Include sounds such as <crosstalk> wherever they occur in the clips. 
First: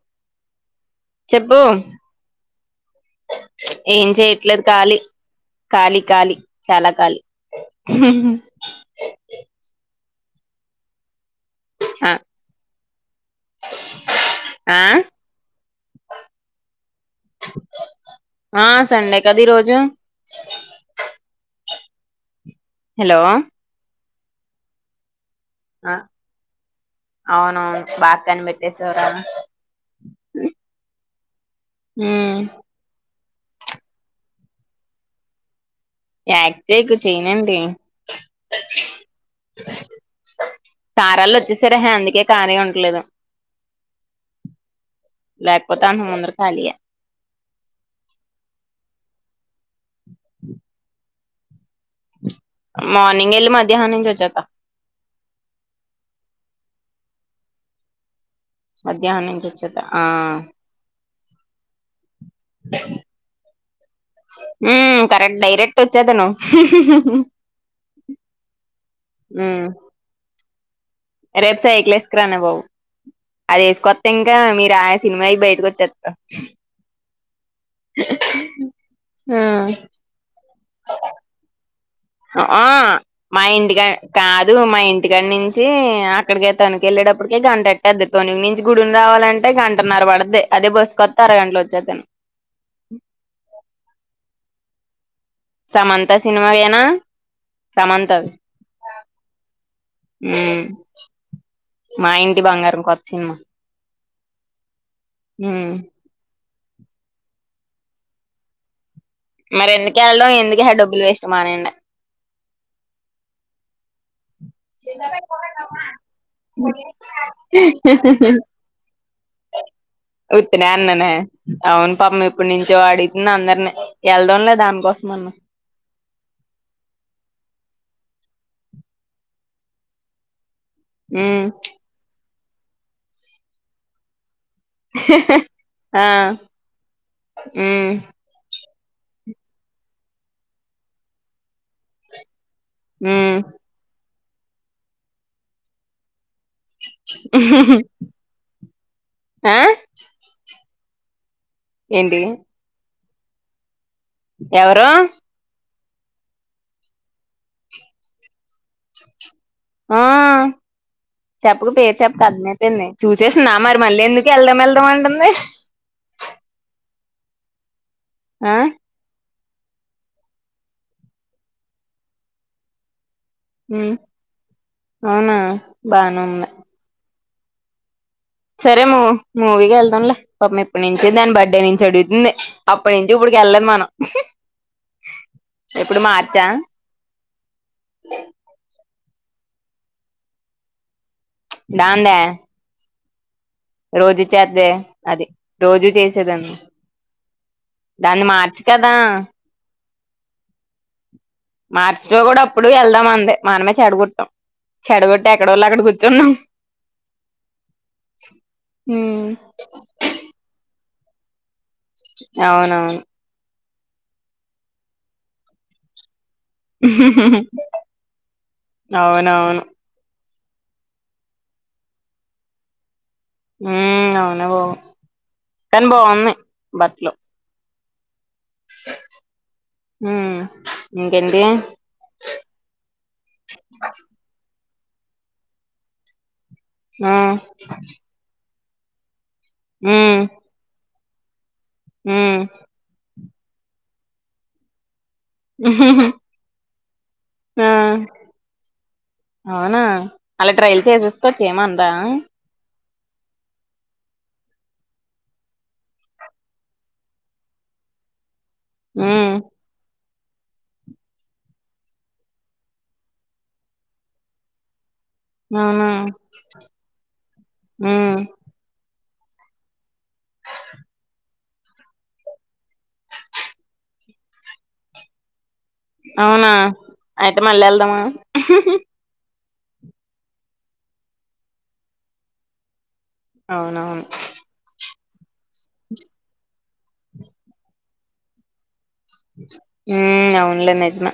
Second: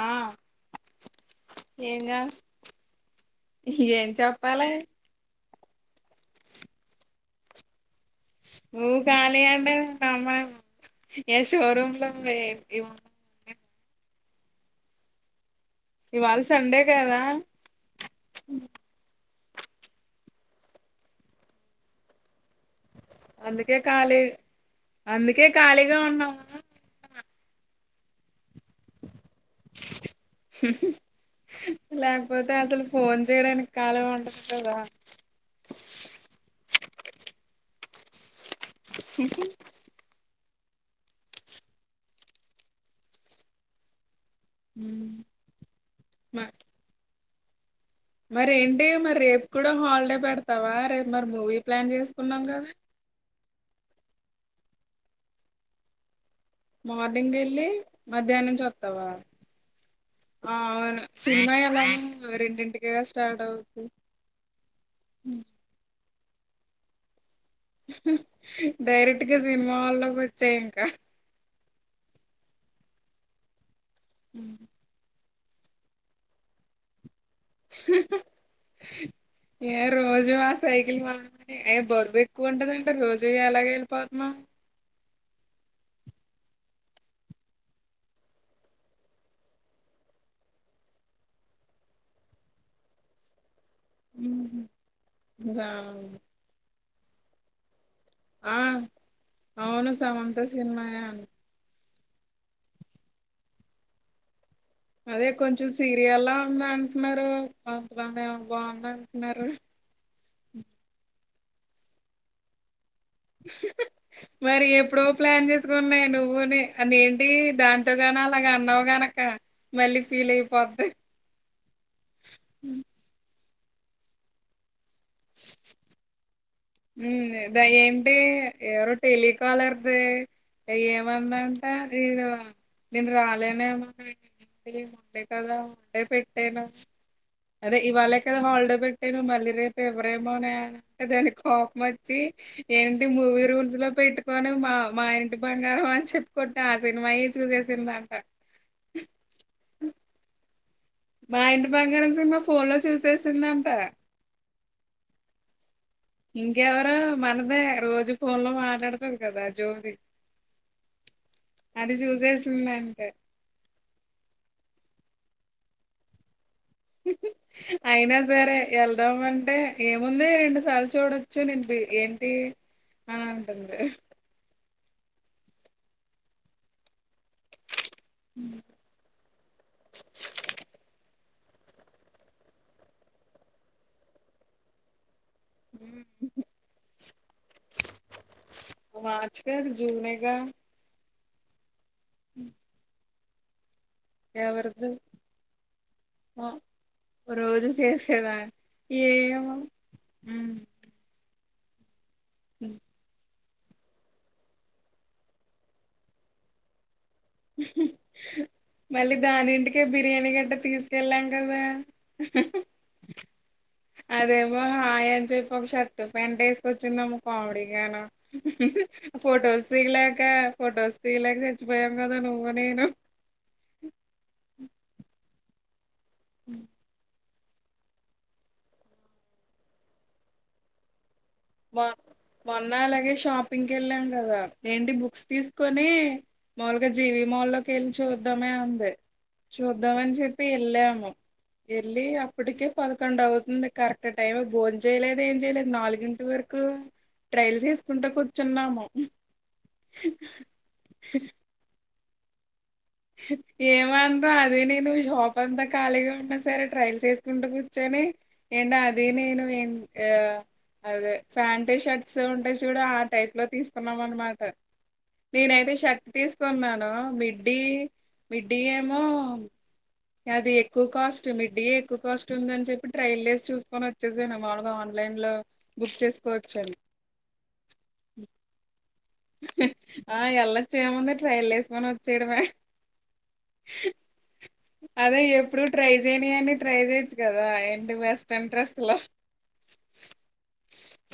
ఆ చెప్పు ఏం చేస్ ఏం చెయ్యట్లేదు కాళీ కాళీ కాళీ చాలా కాళీ నువ్వు ఖాళీ ఏంటే కమ్మ ఇక షో రూమ్ లో ఆ మే ఇవ్వు ఆ ఇవాళ సండే కదా గది రోజు అందుకే ఖాళీ అందుకే ఆ ఖాళీగా ఉన్నాము అవునవును బా కనిపెట్టేసావ్ రా హు హు ఉమ్ లేకపోతే అసలు ఫోన్ చేయడానికి <inaudible> ఏం దా యాక్ట్ చేయకు చేయనండి ఉహూ తారాళ్ళు వచ్చేసారహా అందుకే ఖాళీగా ఉంటలేదు లేకపోతే ఆయన ముందర మ కాలియే మరి ఏంటి మరి రేపు కూడా హాలిడే పెడతావా రేపు మరి మూవీ ప్లాన్ చేసుకున్నాం కదా ఇగ ఆన్నించొచ్చాక మార్నింగ్ డేల్లీ మధ్యాహ్నం చూస్తావా మధ్యాహ్నం నుంచి వచ్చేత్తా ఆ ఆ అవును సినిమా ఎలా ఉంది రెంటింటికె కదా స్టార్ట్ అవుతు హుమ్మ్ కరెక్ట్ డైరెక్ట్ వచ్చేదను డైరెక్ట్గా ఉమ్ సినిమా హాల్లోకి వచ్చాయి ఇంకా రేపు సైకిల్ ఏసుకు రానియవ్ అది వేసుకొత్తే ఇంగా మీరు ఆ సినిమా బయిటికొచ్చేత ఆ ఏ రోజూ ఆ సైకిల్ వాళ్ళనే ఆ మా ఇంటికా వెళ్ళిపోతున్నాం కాదు మా ఇంటి నుంచి అక్కడికే తనికి వెళ్ళేటప్పటికే గంట ఎట్టద తుని నుంచి గుడిని రావాలంటే గంటనర పడద్ది అదే బస్ కొత్తే అరగంటలో వచ్చేతాను ఉహా సమంత సినిమా ఏనా సమంతావి ఆ అవును సమంత హ్మ్ సినిమాయే అన్ మా ఇంటి బంగారం కొత్త సినిమా అదే కొంచెం ఉమ్ సీరియల్లా ఉంది అంటున్నారు అ బా బాగుంద మరి ఎందుకయ్యాల్నో ఎందుకె ఆ డబ్బులు వేస్ట్ మానేయండి <inaudible> మరి ఎప్పుడో ప్లాన్ చేసుకున్నాయి నువ్వునే అది ఎంటి దాంతో నా అలాగ అన్నావు గాన ఉత్తినే అన్ననే అవును పాపం ఎప్పుడు నుంచో వాడిని నీ అందరిని వెళ్దం లే దానికోసం అన్న ఉ ద ఏంటి ఏవ రో టెలికాలర్దే ఏమన్నా ఉమ్ అంటే ఇడు నేను రాలేనేమో ఉండే కదా ఉండే ఆ పెట్టేనా అదే ఉమ్ ఇవాలే కదా ఆల్డే పెట్టాను మళ్ళీ రేపు ఎవరేమోనే దేనికి కోపం వచ్చి ఏంటి ఉమ్ మూవీ రూల్స్ లో పెట్టుకోని మా మా ఇంటి బంగారం అని చెప్ కొట్ట ఆ సినిమా ఈ చూసేసింద అంట ఆ మా ఇంటి బంగారం ఏంటి సినిమా ఫోన్ లో చూసేసిందంట ఎవరు ఇంకెవరు మనదే రోజు ఫోన్ లో మాట్లాడుతది కదా జ్యోతి ఆ చెప్పకు పేరు అది చెప్పకు అర్థమయిపోయింది చూసేసిందంట చూసేసిన మరి మళ్ళీ ఎందుకు వెళ్దాం వెళ్దాం అంటుంది <inaudible> అయినా ఆ సరే ఎల్దామని అంటే ఏముంది రెండు సార్లు చూడొచ్చు నేను ఏంటి అ ఉంటుంది అవున బానే ఉంది సరే మూ మూవీకి వెళ్దాంలే పాప ఎప్పుడ్నించి దాని బర్త్ అడే నుంచి అడుగుతుంది అప్పటి నుంచి ఇప్పుడికి వెళ్ళదు మనం ఎప్పుడు మార్చా మార్చ్ కాదు జునేగా దాందె రోజు చేద్దే ఎవరిది అది రోజూ చేసేదాన్ ఆ, రోజు చేసేదా ఏమో మార్చిలో కూడ అప్పుడు వెళ్దాం అంది మనమే చెడగొట్టాం చెడ కొట్టి ఎక్కడోళ్ళు అక్కడ కూర్చున్నాం మళ్ళీ దానింటికే బిర్యానీ గడ్డ తీసుకెళ్ళాం క దె అవునవును అదేమో హాయ్ అని చెప్పి ఒక షర్ట్ పెంటెసికొచ్చిన్నం కామెడీ గాను అవునవును ఫొటోస్ దిగలేక్ ఇంకా ఫొటోస్ తీయలేక చచ్చిపోయాం కదా నువ్వు నేను ఉ అవును కాని బాగున్నాయ్ బట్లు ఉమ్ ఇంకేంటి మ మొన్న అలాగే షాపింగ్ వెళ్ళాం కదా ఏంటి బుక్స్ తీసుకొని మాములుగా ఆ జీవి మాల్లోకి వెళ్ళి చూద్దామే అంది చూద్దామన్ ఉమ్ చెప్పి వెళ్ళాము వెళ్లి ఉమ్ అప్పటికే పదకొండు అవుతుంది కరెక్ట్ టైం భోన్జ్ చేయలేదు ఏం చేయలేదు నాలుగి ఇంటి వరకు ట్రయల్స్ వేసుకుంటూ కూర్చున్నాము అవున అలా ట్రైల్ చేసేసుకొచ్చ ఏమందా ఏమన్నారు అదే నేను హాప్ అంత ఖాళీగా ఉన్నా సరే ట్రయల్స్ చేసుకుంటూ కూర్చాను ని ఏంట ఉమ్ అదేనేను అదే ఫ్యాంట్ షర్ట్స్ ఉంటే చూడు ఆ టైప్ లో తీసుకున్నాం అనమాట నేనైతే అవునా షర్ట్ తీసుకున్నాను మిడ్డీ ఉమ్ మిడ్డీ ఏమో అది ఎక్కువ కాస్ట్ మిడ్ డి ఎక్కువ కాస్ట్ ఉంది అని చెప్పి ట్రైల్ లేస్ చూసుకొని వచ్చేసాను మాములుగా ఆన్లైన్ లో బుక్ అవున చేసుకోవచ్చని అయితే మళ్ళీ వెళ్దామ ఆ ఎల్లొచ్చు ఏముంది ట్రైల్ వేసుకొని వచ్చేయడమే అవునవున్ అదే ఎప్పుడు ట్రై చేయనియన్ని ట్రై చేయొచ్చు కదా ఏంటి వెస్ట్రన్ డ్రెస్ లో ఉమ్ అవున్లే నిజమే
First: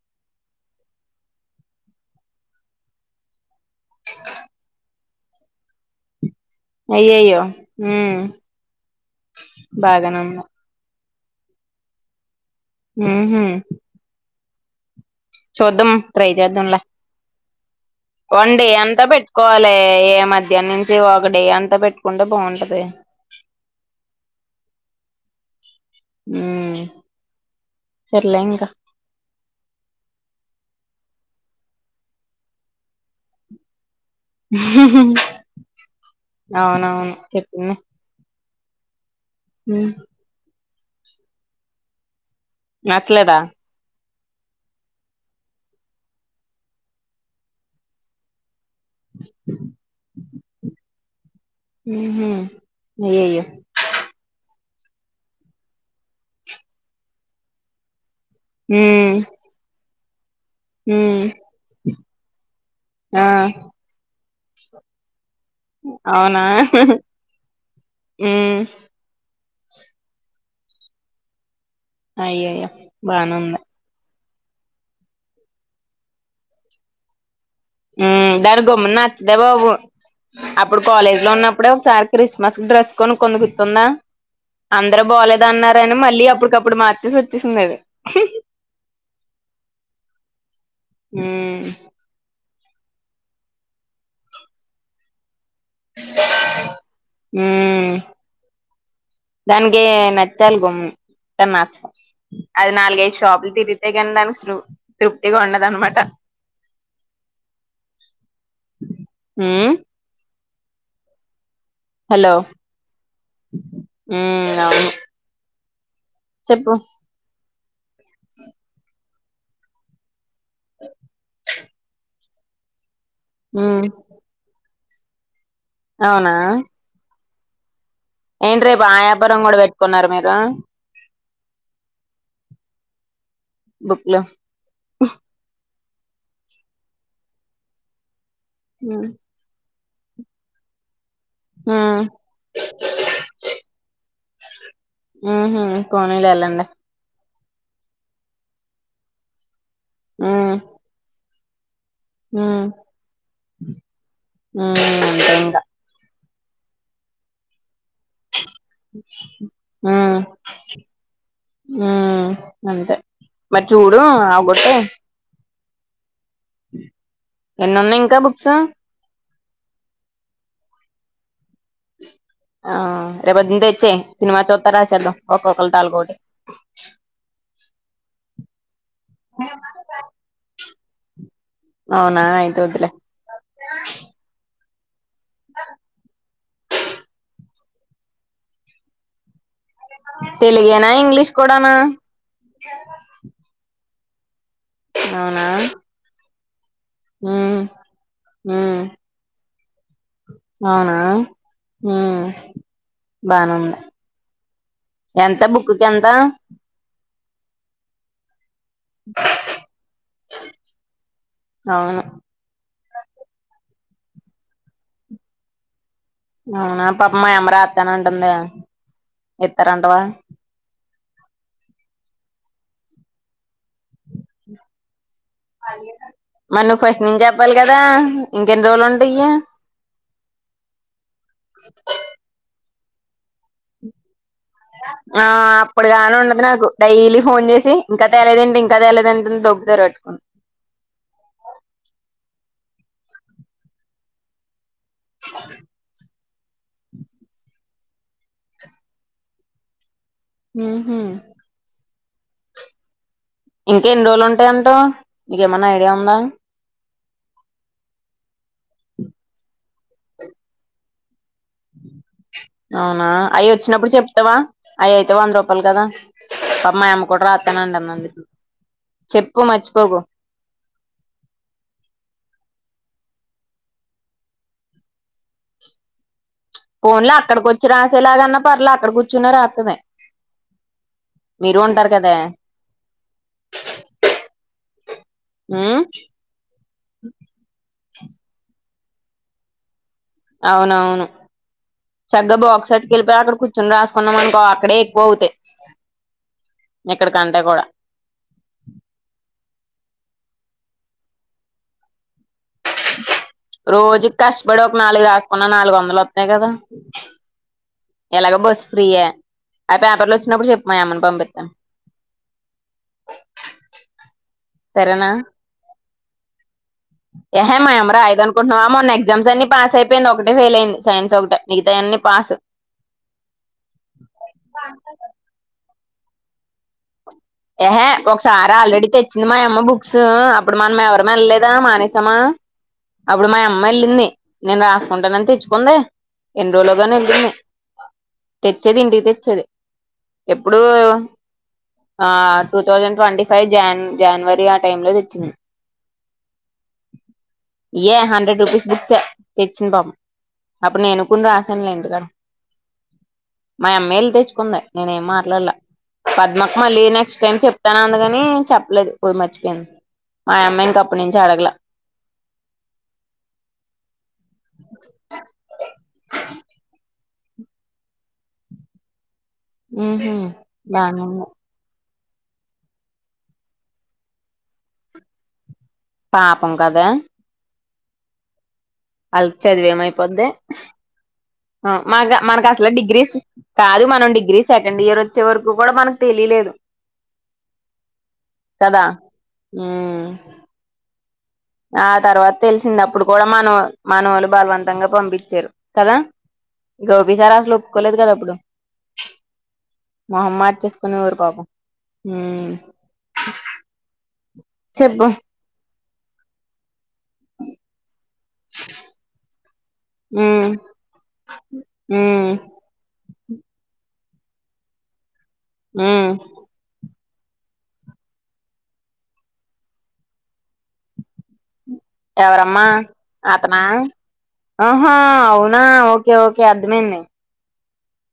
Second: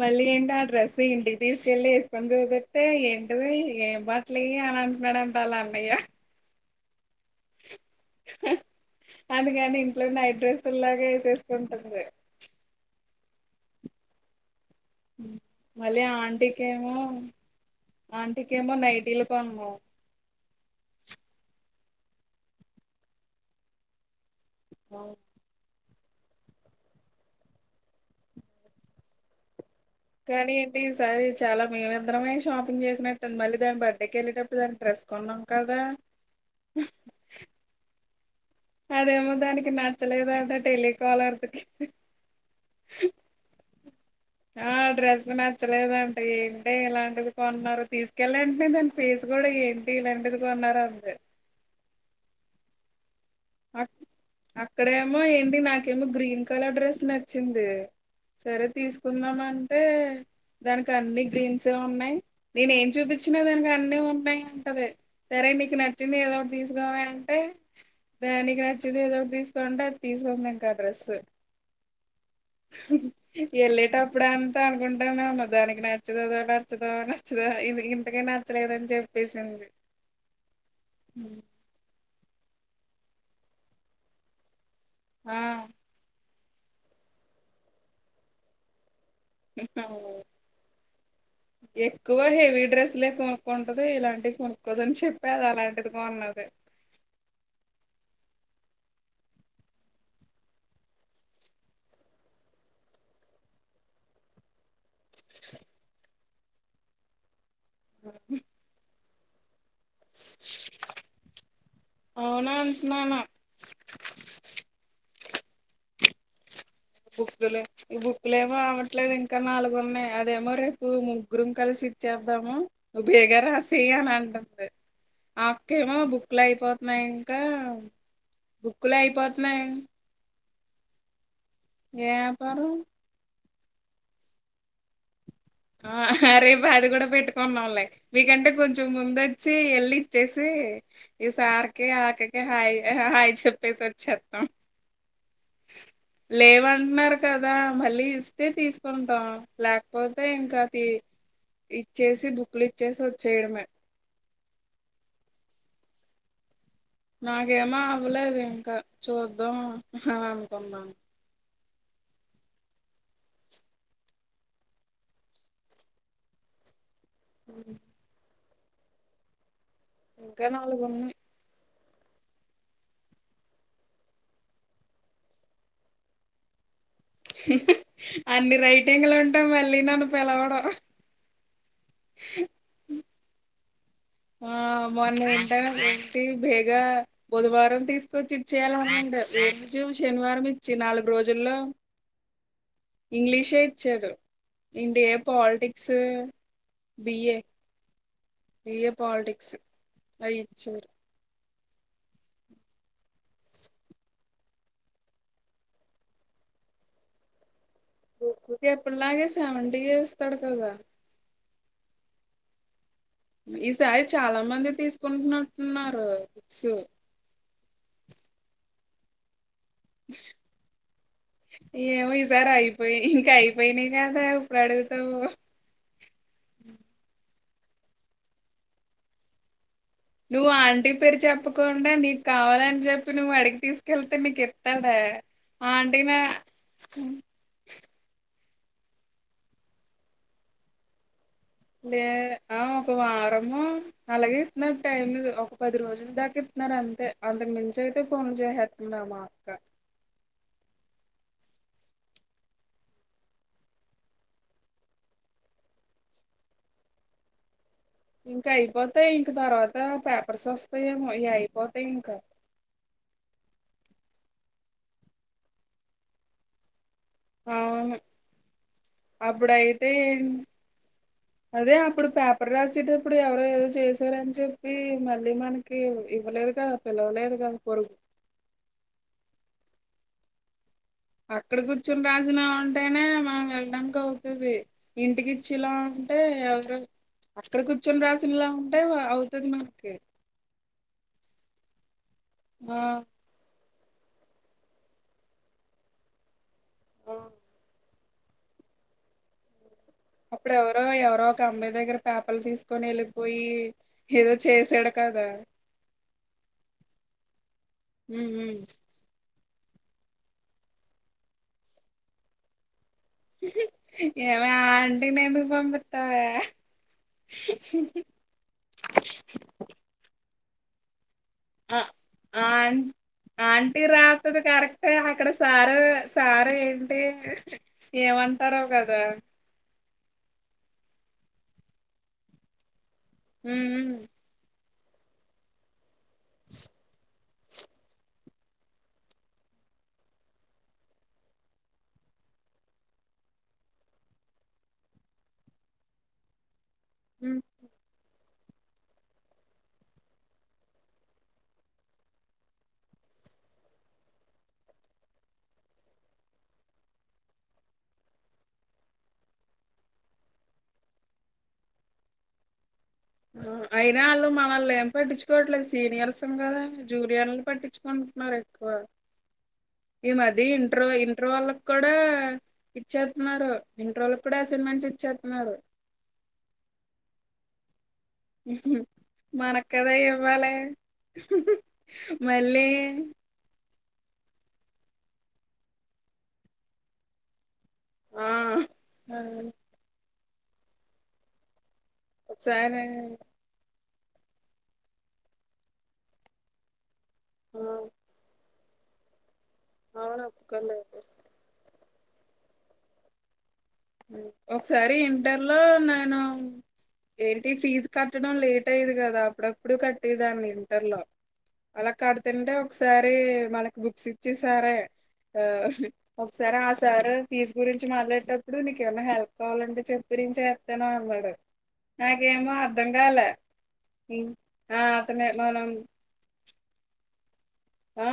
మళ్ళీ ఏంటి ఆ డ్రెస్ ఇంటికి తీసుకెళ్లి ఏసుకొని చూపిస్తే ఏంటది ఏం బట్టలు అంటున్నాడంట వాళ్ళ అన్నయ్య అయ్యయ్యో బాగా నె ఉంది చేసుకుంటుంది ఊహు మళ్ళీ అ ఆంటీకెమో వండి ఎంత పెట్టుకోవాలె ఏ మధ్య మధ్యాహ్నం నుంచి ఒకటి అంతా పెట్టుకుంటే బాగుంటది అవును ఉహ్ సర్లే ఇంక కానీ ఏంటి ఈసారి చాల మేమిద్దరమే షాపింగ్ చేసినట్టుండి మళ్ళీ దాన్ని బట్ రైడెకి వెళ్ళేటప్పుడు దాన్ని డ్రస్ కోన్నాం కదా అవునవును చెప్పింది అదేమో దానికి ఉమ్ నచ్చలేదంట టెలి కాలర్కి నచ్చలేదా ఆ డ్రెస్ నచ్చలేదంటడి ఏంటి ఇలాంటిది కొన్నారు తీసుకెళ్ళండి అంటే దాని పేస్ కూడా ఏంటి ఇలాంటిది కొన్నార అంతే ఏ అక్కడేమో ఏంటి నాకేమో గ్రీన్ కలర్ డ్రెస్ నచ్చింది సరే ఉమ్ తీసుకుందాం అంటే దానికి ఉమ్ అన్ని గ్రీన్స్ ఉన్నాయి నేను ఏం ఆ చూపించినా దానికి అన్నిీ ఉన్నాయి అంటది సరే నీకు నచ్చింది ఏదో అవునా ఒకటి తీసుకోమ అంటే నీకు ఉమ్ నచ్చింది ఏదోటి తీ తీసుకుం డ్రస్ అయ్యయ్యో బానే ఉంది వెళ్ళేటపు ఇప్పుడుంతా అనుకుంటాన్నామ దానికి నచ్చతుదో నచ్చదాో అని దాని గమ్మున నచ్చదా చెప్పేసింది బాబు అప్పుడు కాలేజ్ లో ఉన్నప్పుడే ఒకసారి క్రిస్మస్ డ్రెస్ కొని కొందుకుతుందా అందరు ఆ బాలేద అన్నారని మళ్ళీ అప్పుడు అప్పుడుమార్చేసి వచ్చేసిందిది ఉమ్ ఎకువ హెవీ డ్రెస్లే కొనుక్కుంటదు ఇలాంటివి కొనుక్కోదు అని చెప్పి అది అలాంటి అంటన్నది దానినికి నచ్చాలి గమ్ము నచ్చ అది నాలుగైదు షాపులు తిరిగితే కానీ దానికిృ తృప్తిగా ఉండదునమాట ఆ హ <inaudible> హలోను అవునా అంటున్నాను బుక్కులు ఈ బుక్కులుమో అవట్లేదు ఇంకా నాలుగున్నాయి అదేమో రేపు ముగ్గురుం కలిసి ఇచ్చేద్దాము నువ్వు ఉమ్ బేగరాసేయ అని అంటుంది అక్కేమో అవునా బుక్లు అయిపోతున్నాయి ఇంకా ఏంటి రేపు బుక్కులు ఆయాపురం కూడా అయిపోతున్నాయి పెట్టుకున్నారు మీరు ఏ పేరు బుక్ లో ఆ రేపు అది కూడా పెట్టుకున్నాంలే మీకంటే కొంచెం ఉమ్ ముంద వచ్చి వెళ్ళి వచ్చేసి ఈ సార్కి ఆకకి హాయి్ హాయి్ చెప్పేసి వచ్చిస్తాం ఉ కొనియ్యలేండి కదా మళ్ళీ ఇస్తే తీసుకుంటాం లేకపోతే ఉమ్ ఇంకా తీ ఇచ్చేసి బుక్లు ఇచ్చేసి వచ్చేయడమే ఉ అంతే ఇకా నాకేమో అవ్వలేదు ఇంకా చూద్దాం అని అనుకున్నాాను ఉ అంతే మరి చూడు ఆగొట్టే ఎన్న ఉన్నాయి ఇంకా బుక్స్ ఇంకా నాలుగు ఉన్నాయి ఆ రేబంతచ్చే సినిమా చోతారశ ఒక్కలు తాాలుగటటి అన్ని రైట్ ఎంగలు ఉంటా మళ్ళీ నన్ను పిలవడం అవునా అయితే వద్దులే మార్ని వింటనే బేగా బుధవారం తీసుకొచ్చి ఇచ్చేయాలనండి రజు శనివారం ఇచ్చి తెలుగేనా నాలుగు ఇంగ్లీష్ రోజుల్లో కూడానా ఇంగ్లీషే ఇచ్చారు ఇడి పోాలిటిక్స్ ఆ ఏ్య పోాలిటిక్స్ అయిచ్చూరు హ బానుంది ఎంత బుక్కి ఎంత ఎప్పుటిలాగే సెవెంటీ ఇస్తాడు కదా అవును ఈసారి చాలా మంది తీసుకుంటున్నట్టున్నారు బుక్స్ అవునా పాపమ్ యమ్మ రాత్తాను అంటుందె ఇత్తరంటవా ఇత్తార అయిపొయ్ ఇంకా అయిపోయినాయి గదా ఇప్పుడు అడుగుతావు మళ్ళి నువ్ ఫస్ట్ నుంచి చెప్పాలి కదా ఇంకెన్ని రోజులు ఉంటయి నువ్వు ఆంటీ పేరు చెప్పకుండా నీకు కావాలని చెప్పి నువ్వు అడిగి తీసుకెళ్తే నీకు ఎ ఆ అప్పుడుగాని ఉండదు నాకు డైలీ ఫోన్ జేసి ఇంకా త్యాలేదేంటి ఇం కదాల్లంటుంది దోమ్ తెర గట్టుకుంద్ లే ఆ ఒక వారమొ అలాగే నాక్ టైమ్ ఒక పది రోజుల దాక స్తున్నారు అంతే అంతకు మించ అయితే ఫోన్ చేసేస్తున్నారు మా అక్క ఊహు ఇంకా ఎన్ని రోజులు ఉంటాయంటో మీకేమన్నా ఐడియా ఉందా, ఇంక అయిపోతాయ్ ఇంక తర్వాత పేపర్స్ వస్తాయేమో ఇగ అయిపో అవునా అయ్యో వచ్చినబ్బుడు చెప్తావా అవి అయితే వంద రూపాయలు కదా పాప్ము మా యమ్మ కూడా అవును రాస్తానంటాంది అందుకు చెప్పు అప్పుడైతే మర్చిపోకు అదే అప్పుడు పేపర్ రాస్ సేటప్పుడు ఎవరో ఏదో చేశారని చెప్పి మళ్ళీ మనకి ఇవ్వలేదు కదా ఫోన్లా పిలవలేదు కదా అక్కడకొచ్చి పొరుగు రాసే లాగన్నా పర్లా అక్కడ గూచ్చున్నా రాత్తది అక్కడ మీరు ఉంటారు గూచ్చుని కదా రాసినావంటేనే మనం వెళ్లడానికి అవుతది. ఇంటికిచ్చిలా ఉమ్ అంటే అక్కడ కూర్చొని రాసినలా అంటే అవుతది మనకి అవునవును చగ్గాబాక్సు ఆ అట్టికెళ్ళి పోయ్ అక్కడ కూచ్చొని రాస్ కున్నామనుకో అక్కడే ఎక్కువ అవుతాయ్ ఆ. ఇక్కడికంటే కూడా అప్పుడు ఎవరో ఎవరో ఒక అమ్మయి దగ్గర పేపర్లు తీసుకొని ఎళ్ళి రోజుకి కష్టపడి ఒక నాలుగు రాసుకున్న నాలుగు వందలు వత్తాయ్ కదా ఉమ్, ఎలాగొ ఉమ్. బస్ ఫ్రీ ఎ ఒ పేపర్లొచ్చినప్పుడు జెప్పు మా యమ్మని పంపిత్తాన్ ఏమే ఆ ఆంటి నెందుకు పంపిత్తొవే. ఏహే మా యమ్మ రాయదు అనుకుంటున్నావ మొన్న ఎగ్జామ్స్ అన్ని పాస్ అయిపోయింది ఒకటే ఫెయిల్ అయింది సైన్స్ ఒగ ఆ ఆన్ ఆ ఆంటీ రాత్తది కరెక్టే అక్కడ సారు సారే ఎం యహే ఒకసారి ఆల్రెడీ తెచ్చింది మా యమ్మ బుక్సు అబ్బుడు మా ఎవరమెళ్ళలేదా మానేసమా అబ్బుడు మా అమ్మ హ్మ్ ఎళ్ళింది నేన్ రాస్ కుంటనని తెచ్చుకుంది ఎన్ని రోజులుగానే ఎళ్ళింది. తెచ్చేది ఇంటికి తెచ్చేది ఎప్పుడూ ఆ two thousand twenty five John January ఆ టైం లో దెచ్చింది హ్మ్ ఇఏ ఆ హండ్రెడ్ రూపీస్ బిక్సే తెచ్చింది పాపమ్ అప్పుడు నేనుకూన రాశానులే మా యమ్మేఎళ్ళి తెచ్చుకుంది నేనేం మాట్లాల్ల పద్మక్ మళ్ళీ నెక్స్ట్ టైమ్ చెప్తాను అందుగని చెప్పలేదు పో మర్చిపోయింది మా యమ్మా ఇంకప్పనించి అడగల అయినా వాళ్ళు మావాల్ళు ఏం పట్టించుకోవట్లేదు సీనియర్సమ్ గదా. జూనియర్లుని పట్టించ్చుకుంటున్నారు ఎక్కువ ఈ ఉహు మది ఇంట్రు బానే ఉంది ఇంట్రు వాళ్ళక్ కూ డా ఇచ్చేత్తున్నారు ఇంటరోళ్ళకు కూడా అసైన్మెంట్స్ ఇచ్చేత్తున్నారు. పాపం కదా ఉహు వాళ్ళకి మనక్కదా ఇవ్వాలె మానక మనకసలే డిగ్రీస్ కాదు మనం డిగ్రీ సెకండ్ ఇయర్ వచ్చే వరకు కూడా మనకు తెలియలేదు ఆ కదా ఆ ఉ ఆ తర్వాత తెలిసింది ఒకసారి అప్పుడు కూడా మనం మానవులు బలవంతంగా పంపించారు కదా గోపి సార్ అసలు ఆ ఒప్పుకోలేదు కదా అప్పుడు అవును ఒప్పుకోలేదు. మొహమ్మార్చేసుకునే ఊరు బాబు ఒకసారి ఇంటర్ లో నేను ఏటి ఫీజు కట ట్ట లేట్ అయది కదా అప్పుడప్పుడు కట్టేదాన్ని ఉమ్ ఇంటర్ లో అలా ఉమ్ కడుంటే ఒకసారి పే వాళ్లకి బుక్స్ ఇచ్చే సారే ఉమ్ ఒకసారి ఆ సారు ఫీజ్ గురించి మాట్లాడేటప్పుడు నీకుమైన్నా హెల్ప్ కావాలంటే చెప్పరించి చెప్స్ ను అన్నాడు నాకేమో ఎవరమ్మా అర్థం కాలే అతనా ఉం, ఆ ఆహా అతనే అవునా మనం ఓకే ఓకే అర్థమైంది ఆ